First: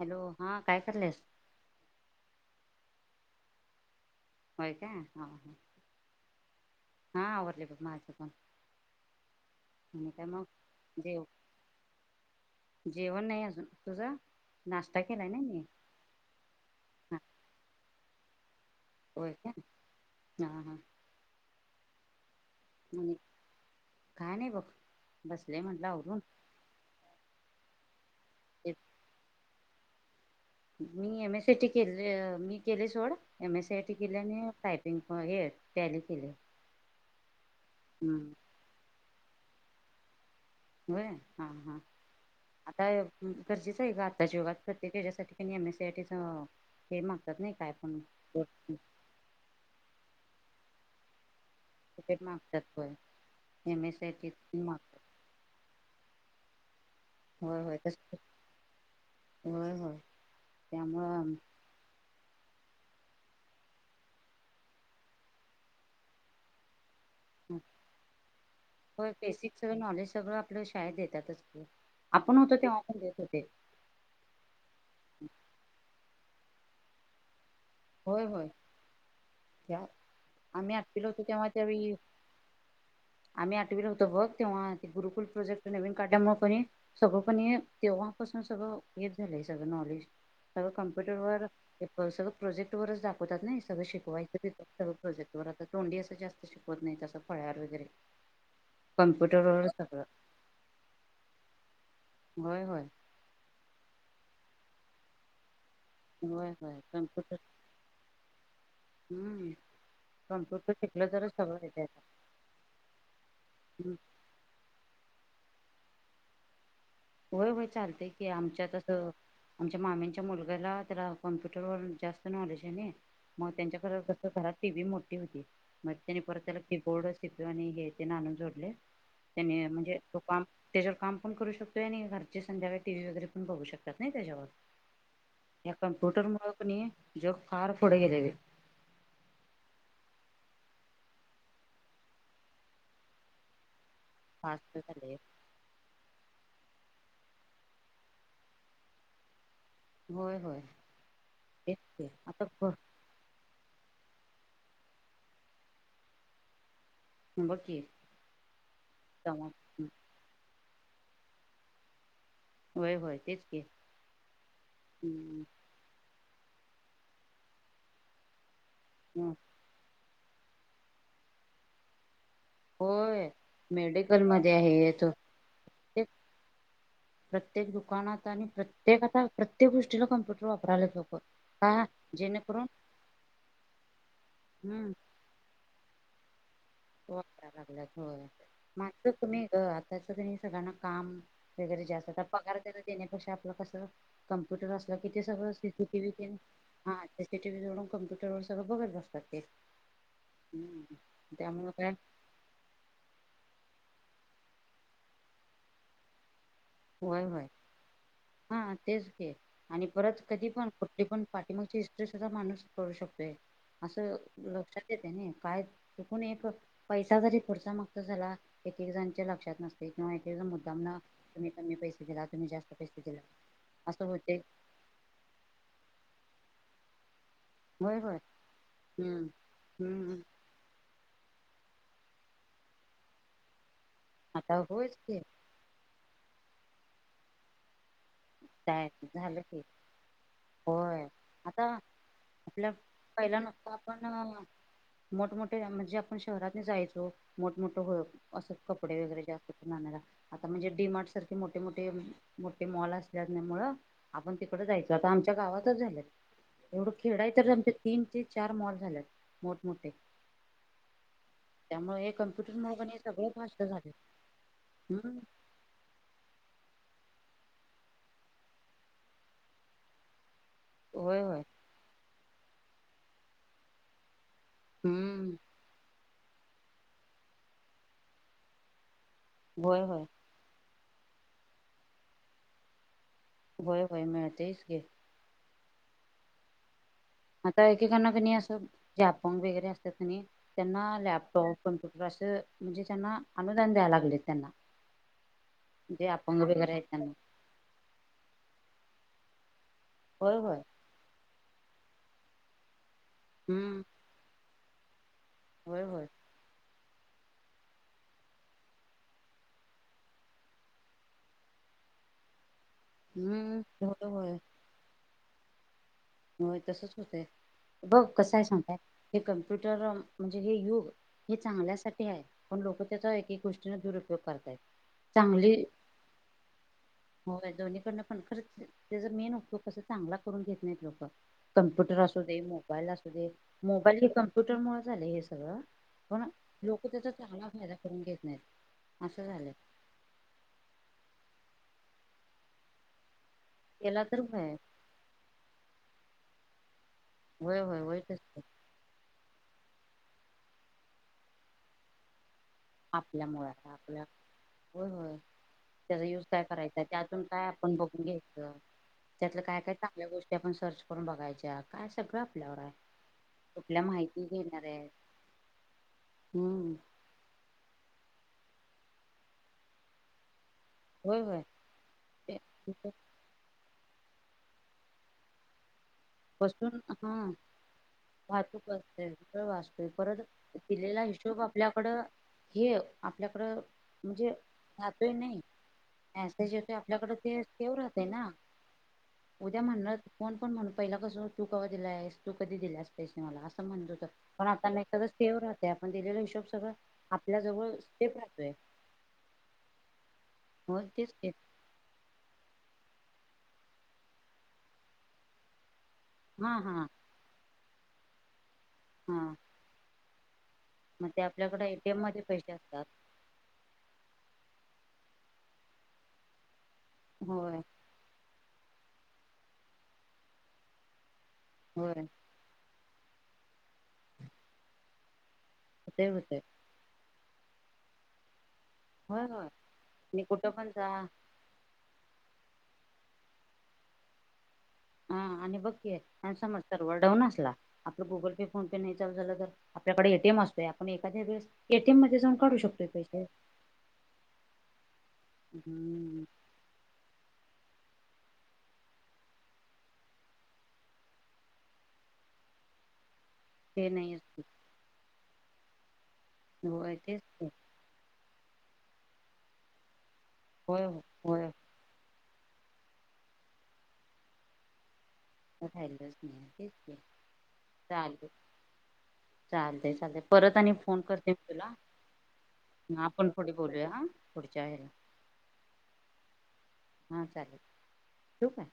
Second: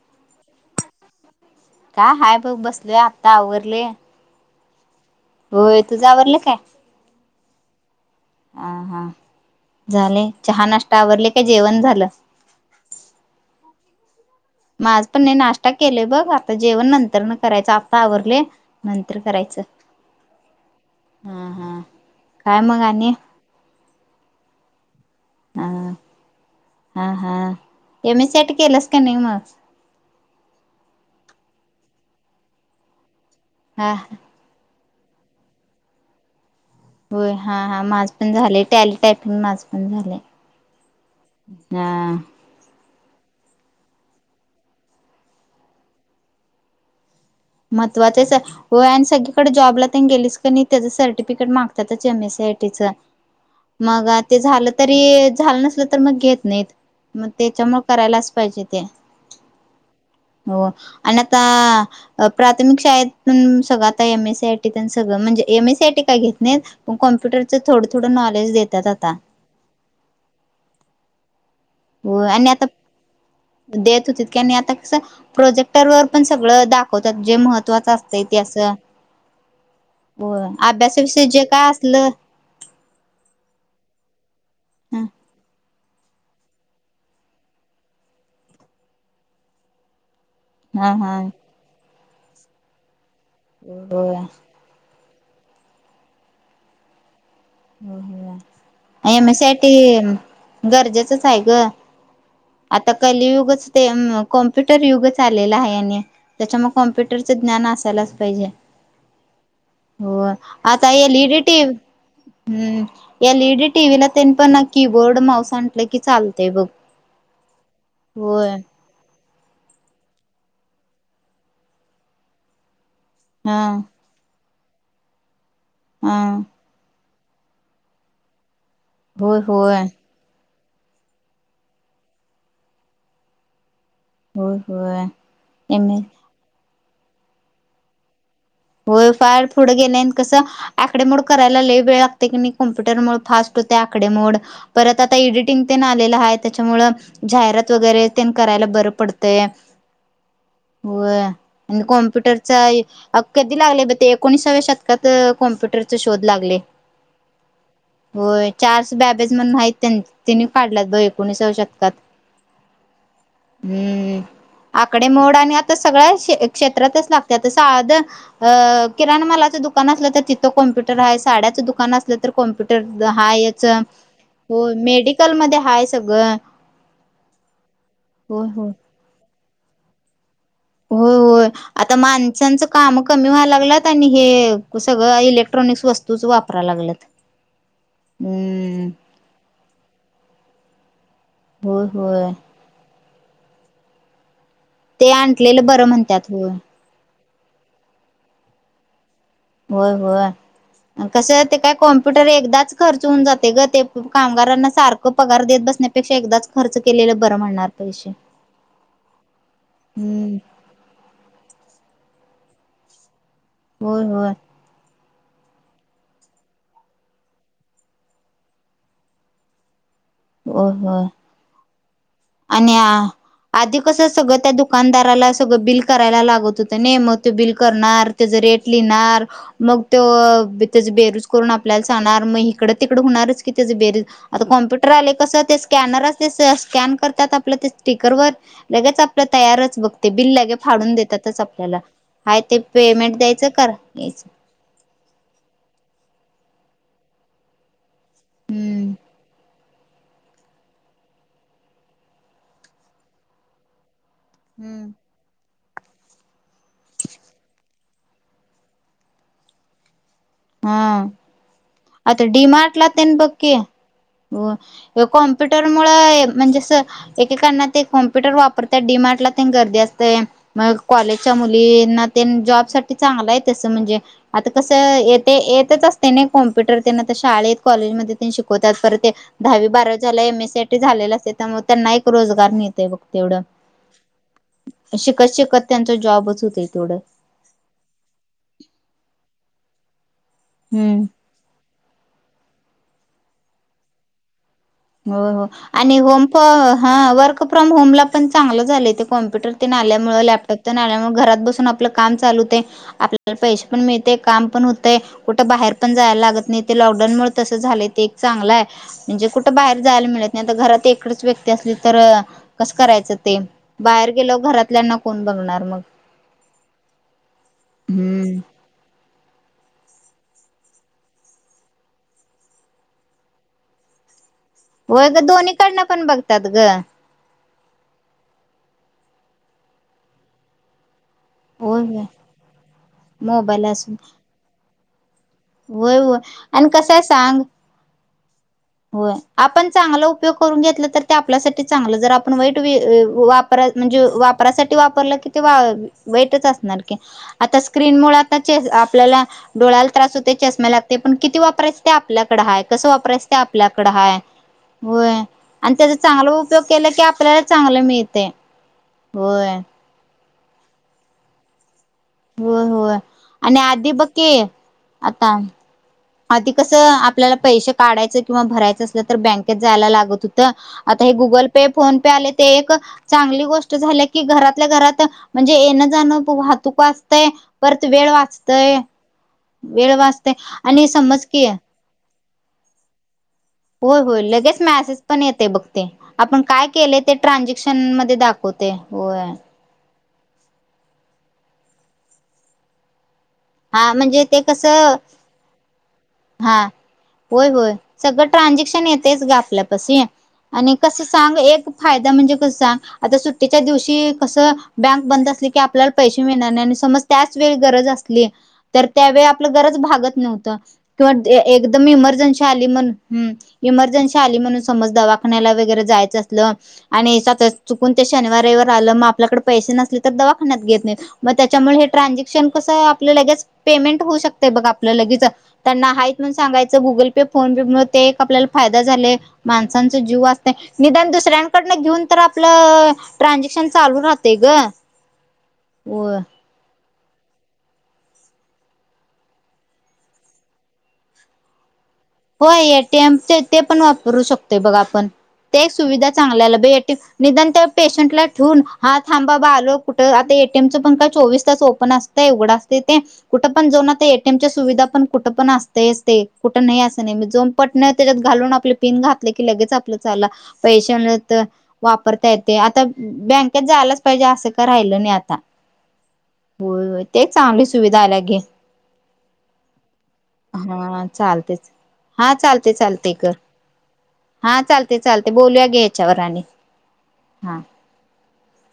Hello हा काय करलेस काय हाय बघ बसले आता आवरलयं होय काय. हा हा होय. तूझं आवरलं काय? झालं बघ माझं. पण हा हा आणि काय झाले मग चहा नाष्ट जेव आवरले का जेवण झालं? जेवण नाही अजून. तुझं? नाश्ता माझ पण केलाय नाही ना मी नाश्ता केलोय बघ आता जेवण हा नंतर न करायच आता आवरलयं नंतर होय का करायचं हा हा हा. काय मग हम. आणि काय नाही बघ. बसले हा म्हटलं आवरून. हा हा M. S. C. I. T ते केलंस का नाही मग.? मी एम. एस. सी. आय. केले मी केले सोड. एम. एस. सी. आय. हा टी केल्या आणि टाईप पिंक हे टॅली केल्या. होय हा हा माझ पण झालंय टॅली, टायपिंग माझ पण झालंय. होय हा. हा. आता गरजेचं आहे गं आताच्या युगात प्रत्येक हेच्यासाठी कणी M. S. C. I. T च हे माग. महत्वाचं आहे आणि हो सगळीकडे जॉबलातेन गेलीस कणी नाही त्याच सर्टिफि फिकट मागतातच एम. एस. सी. आय. मागतात टी. च. होय एम ए मग साठी ते झालं तरी झालं नसलं तर मग ते घेत नाहीत. मग होय होय तेच्यामुळं तस करायलाच पाहिजे ते. होय होय हो आणि त्यामुळं आता. प्राथमिक शाळेत पण सगळं आता. M. S. C. I. T. तेन सगळं म्हणजे M. S. C. I. T. काय घेत नाहीत. पण कॉम्प्युटरचं हो थोडं थोडं नॉलेज देतात आता बेसिक सगळ नॉलेज सगळं आपल्या शाळेत देतातच. हो आपण आणि होतो आता तेव्हा पण देत होते देत होतीत. की आणि आता कस प्रोजेक्टर वर. पण सगळं दाखवतात. जे महत्त्वाचं असतंय होय ते होय असं. त्या हो आम्ही आठवीला होतो अभ्यासाविषय जे तेव्हा काय असल. त्यावेळी आम्ही आठवीला होतो बघ. तेव्हा ते गुरुकुल प्रोजेक्ट. नवीन काढल्यामुळे कणी सगळं कणी तेव्हापासून सगळं हेच झालंय सगळं नॉलेज. सगळं हा हा कॉम्प्युटरवर सगळं प्रोजेक्ट वरच दाखवतात. नाही सगळं होय शिकवायचं तिथच. प्रोजेक्टवर आता तोंडी असं जास्त शिकवत नाही असं. हो हो एम. एस. सी. आय. कम्प्युटरवर टी. सगळं गरजेचंच आहे गं. होय होय आता कलियुगच ते. कॉम्प्युटर युगच आलेल आहे. होय त्याच्यामुळे होय कम्प्युटर ज्ञान असायलाच पाहिजे. हम्म हो कॉम्प्युटर आता शिकलं एल तरच ईडी सगळं टीव्ही येत आता हम्म एल. ई. डी. हम्म, टीव्ही ला त्यांन पण कीबोर्ड, माऊस अणल की चालतय बघ होय होय चालतेय की होय आमच्यातसं आमच्या मामीच्या मुलग्याला त्याला कॉम्प्युटरवर जास्त नॉलेज आहे नी मग हा त्यांच्याकड कसं घरात टीव्ही मोठी होती मग हा त्यानी परत त्याला कीबोर्ड सीपीयू आणि हे तेन आणुन जोडलयं होय तेनंय होय म्हणजे तो काम त्याच्यावर काम पण करू शकतो आणि घरची संध्याकाळी टीव्ही वगैरे पण बघू शकतात नाही त्याच्यावर होय होय या एम ए कॉम्प्युटर मुळ जग फार पुढे गेलेले आहेत होय फार पुढे गेलंय आणि कसं आकडेमोड करायला लई वेळ लागते की नाही कॉम्प्युटरमुळे फास्ट होते आकडेमोड फास्ट परत झालंय. आता इडिटिंग तेन आलेलं हाय त्याच्या त्यामुळ जाहिरात वगैरे तेन करायला बरं पडतय होय होय होय तेच आणि की आता कॉम्प्युटरचा बघ कधी ते एकोणिसाव्या शतकात कॉम्प्युटरचे शोध लागले बघ की होय चार्स बॅबेज म्हणून आहेत तेव्हा त्यां त्यांनी काढल्यात ब एकोणीसाव्या शतकात होय होय तेच की हम्म आकडे मोड आणि हम्म आता सगळ्या क्षे क्षेत्रातच लागत्यात अं साधं किराणा मालाचं दुकान असलं तर तिथं कम्प्युटर आहे साड्याच दुकान अस तर कॉम्प्युटर होय हायच मेडिकलमध्ये हो आहे तो मेडिकलमध्ये हाय ते सगळं प्रत्येक दुकानात आणि होय होय प्रत्येक आता प्रत्येक गोष्टीला कॉम्पुटर होय होय आता जेणेकरून माणसांचं काम कमी व्हाय लागल्यात आणि हे हम्म सगळं इलेक्ट्र वस्तूचं वाप वापरा लागल्यात होय हम्म मानस कमी आहे ग आता कणी सगळ्यांना काम वगैरे होय जास्त होय पगार त्याला देण्यापेक्षा आपलं कसं कम्प्युटर असलं कि ते सगळं आणलेलं बरं सीसीटीव्ही म्हणतात तेन होय ह ते टीव्ही जोडून कॉम्प्युटर वर सगळं बघत बसतात ते होय हम्म होय कसं हाय ते त्यामुळे काय कॉम्प्युटर एकदाच खर्च होऊन जाते ग ते कामगारांना सारखं पगार देत बसण्यापेक्षा एकदाच खर्च केलेलं होय बरं होय म्हणणार पैशे हा तेच की आणि परत हम्म कधी पण कुठे पण पाठीमागची ते सुद्धा माणूस करू शकतोय होय असं होय लक्षात येत त्या नाही काय चुकून एक पैसा जरी पुढचा मागचा झाला एकेकजणांच्या लक्षात नस एकेकजण होय मुद्दामनं होय आणि आ आधी कस असं सगळं होते त्या दुकानदाराला सगळं बिल करायला लागत नाही मग त्यो बिल होय करणार होय त्याच रेट लिहिणार हम्म मग तो हम्म त्याचं बेरिज करून आपल्याला सांगणार मग हिकडं तिकडं हुणारच की त्याचं बेरिज आता कॉम्प्युटर होयच आले की कसं ते स्कॅनरच ते कस स्कॅन करतात आपलं स्टिक ब काय लगेच आपलं झालं की तयारच बघते बिल लगे फाडून होय देतातच आता आपल्याला ह ते आपल्या पेमेंट पहिला द्यायचं कर नुसतं यायचं आपण मोठमोठे म्हणजे आपण शहरात जायचो मोठमोठ असं हम्म कपडे वगैरे जास्त आता म्हणजे डीमार्ट सारखे मोठे मोठे मोठे मॉल असल्या मुळं आपण तिकडं हम्म जायचं आता आमच्या गावात आताच झाल्यात.. एवढं खेड हाय तर आमच्यात तीन ते चार मॉल झाल्यात मोठ मोठे हा... त्यामुळे हे आता डी कम्प्युटर मुळ मार्टला हे तेन सगळ बघ की फास्ट झालंय हो हम्म कॉम्प्युटर मुळ म्हणजे अस एकेकांना ते कॉम्प्युटर वापरत्यात डीमार्ट ला तेन गर्दी असतंय मग होय कॉलेजच्या होय मुलींना तेन जॉब साठी चांगलं आहे तसं म्हणजे आता कसं येत हम्म येतच असते नाही कॉम्प्युटर तेन आता शाळेत कॉलेजमध्ये तेन शिकवत्यात परत दहावी होय बारावी होय झालंय एमएससीआयटी साठी झालेलं असतय त्यामुळं त्यांना एक रोजगार मिळतय बघ तेवढं होय होय मिळतयच की शिकत शिकत त्यांचा जॉबच होतय तेवढं आता एकेकांना कणी असं जे अपंग वगैरे असतात कणी त्यांना हम्म लॅपटॉप कम्प्युटर असं म्हणजे ज्यांना अनुदान द्यायला लागलेत त्यांना हो हो आणि जे होम अपंग वगैरे आहेत ह त्यांना वर्क फ्रॉम होम ला पण चांगलं झालंय ते कॉम्प्युटर आल्यामुळे होय होय लॅपटॉप तेन आल्यामुळे घरात बसून आपलं काम चालू होतंय आपल्याला पैसे पण हम्म मिळतय काम पण हुतंय कुठं बाहेर होय पण होय जायला लागत नाहीत ते लॉकडाऊनमुळे तस झालंय ते एक चांगलाय म्हणजे कुठ बाहेर जायला मिळत नाही आता घरात एकडच व्यक्ती असली तर कसं करायचं ते हम्म होय बाहेर गेलो घरातल्यांना कोण बघणार मग. हो तसच होतंय बघ हम्म कसय सांगताय. हे कम्प्युटर म्हणजे हे युग हे चांगल्यासाठी आहे पण लोक त्याचा एक एक गोष्टी न दुरुपयोग करतात. होय ग दोन्ही कडनं पण बघतात ग. होय दोन्हीकडनं पण खरं त्याचा मेन उपयोग कस चांगला करून घेत नाहीत लोक. होय कम्प्युटर होय असू दे मोबाईल असू दे मोबाईल नी कम्प्युटरमुळे झाले हे सगळं होय होय पण आणि लोक कसंय त्याचा सांग चांगला फायदा करून घेत नाहीत हो असं झालंय आपण चांगला उपयोग करून घेतलं तर ते आपल्यासाठी चांगलं जर आपण वाईट वे अ वा परात त्याला म्हणजे तर होय वापरासाठी वापरलं कि ते वा वाईटच असणार. होय आता होय स्क्रीन होय मुळे तस आताचे आपल्याला डोळ्याला त्रास होते चष्मा लागते पण किती वापरायच ते आपल्याकडं हाय कसं वापरायचं ते आपल्यामुळे आपल्याकडं आपल्या हाय. होय आणि त्याचा युज चांगला काय उपयोग करायचा केला की त्यातून आपल्यालाच काय आपण चांगलं बघून मिळतय. घ्यायचं त्यातलं काय काय चांगल्या गोष्टी आपण सर्च करून बघायच्या. काय सगळं आपल्यावर होय आहे होय आणि कुठल्या आधी बघ माहिती की घेणार आहे आता आधी हम्म कसं आपल्याला पैसे काढायचं किंवा भरायचं असलं तर बँकेत जायला लागत हो त आता हे होय होय गुगल पे फोन पे आले ते एक चांगली गो ष्ट झाले की घरातल्या घरात म्हणजे येणं जाण बसून वाहतूक हा वाचतय परत वेळ वाचतय. वेळ वाचतोय परत वाचतय आणि दिलेला समज हिशोब की आपल्याकड हे आपल्याकडं होय होय म्हणजे लगेच मॅसेज राहातोय पण नाही येते [unintelligible] आपल्याकडे ते सेव ट्रझेक्शन राहतय मध्ये ना दाखवते होय. उद्या म्हणणार कोण पण म्हणू पहिला कसं तू कवा दिलास तू कधी दिलासते मला असं हा म्हणलं होतं म्हणजे ते पण आता नाही कसं खरंच सेव राहते आपण दिलेला हिशोब सगळं आपल्या जवळ सेव तर ट्रांजेक्शन येतेच ग आपल्यापाशी आणि हो कसं तेच तेच सांग एक फायदा म्हणजे कसा आता सुट्टीच्या दिवशी कसं बँक बंद असली की आपल्याला पैसे मिळणार हा नाही आणि हा समज त्याच वेळी गरज असली तर त्यावेळी हा आपलं गरज भागत नव्हत मग किंवा ते आपल्याकडे एकदम एटीएम मध्ये इमर्जन्सी पैसे आली असतात. मन हुं इमर्जन्सी आली म्हणून समज दवाखान्याला वगैरे जायचं असलं आणि एखाद वेळेस होय चुकून ते शनिवारी रविवार झालं म आपल्याकडे पैसे नसले तर दवाखान्यात घेत नाहीत म त्यामुळे हे होय ट्रांजेक्शन कसं की लगेच पेमेंट होऊ शकते बघ आपलं लगेच त्यांना होतय हाईत म्हणून होतय सांगायचं गुगल पे फोन पे मग ते एक आपल्याला फायदा झाले होय होय माणसांचा जीव आणि कुठं वाचते पण जा निदान दुसऱ्यांकडनं घेऊन तर आ पलं ट्रानझॅक्शन चालू राहते ग. हा आणि बघकी होय. [unintelligible] सर्वर डाऊन असला आपल गुगल पे फोन पे नाही चालू झालं तर आपल्याकडे एटीएम असतोय आपण एखद्या वेळेस एटीएम मध्ये जाऊन काढू होय शकतोय एटीम पैसे ते ते पण वापरू शकतोय बघ आपण. ते एक सुविधा हम्म चांगल्याला [unintelligible] निदान त पेशंट ला ठेवून हा थांब बाबा आलो कुठं आता एटीएम चं पण काय चोवीस तास ओपन असतय [unintelligible] ते कुठं पण जोऊन ते आता नाही एटीएमच्या सुविधा पण कुठ पण असते असते कुठ नाही होय अस तेच नाही की जोऊन पट न त्याच्यात घालून आपली पिन घातली की लगेच आपल झालं होय पैसे हो आले तर होय वापर ता आता बँकेत जायलाच पाहिजे असं का राहिलं नाही आ ता राहिलच नाही तेच होय की होय ते चांगली सुविधा आल्या चालते घे. चालते चालत परत आणि फोन हा करते मी चालतेच. तुला. हा चालते चालते आपण कर पुढे बोलूया हा हा पुढच्या ह्याला चालते चालते बोलूया गे ह्याच्यावर आणि. हा चालेल ठेवू काय.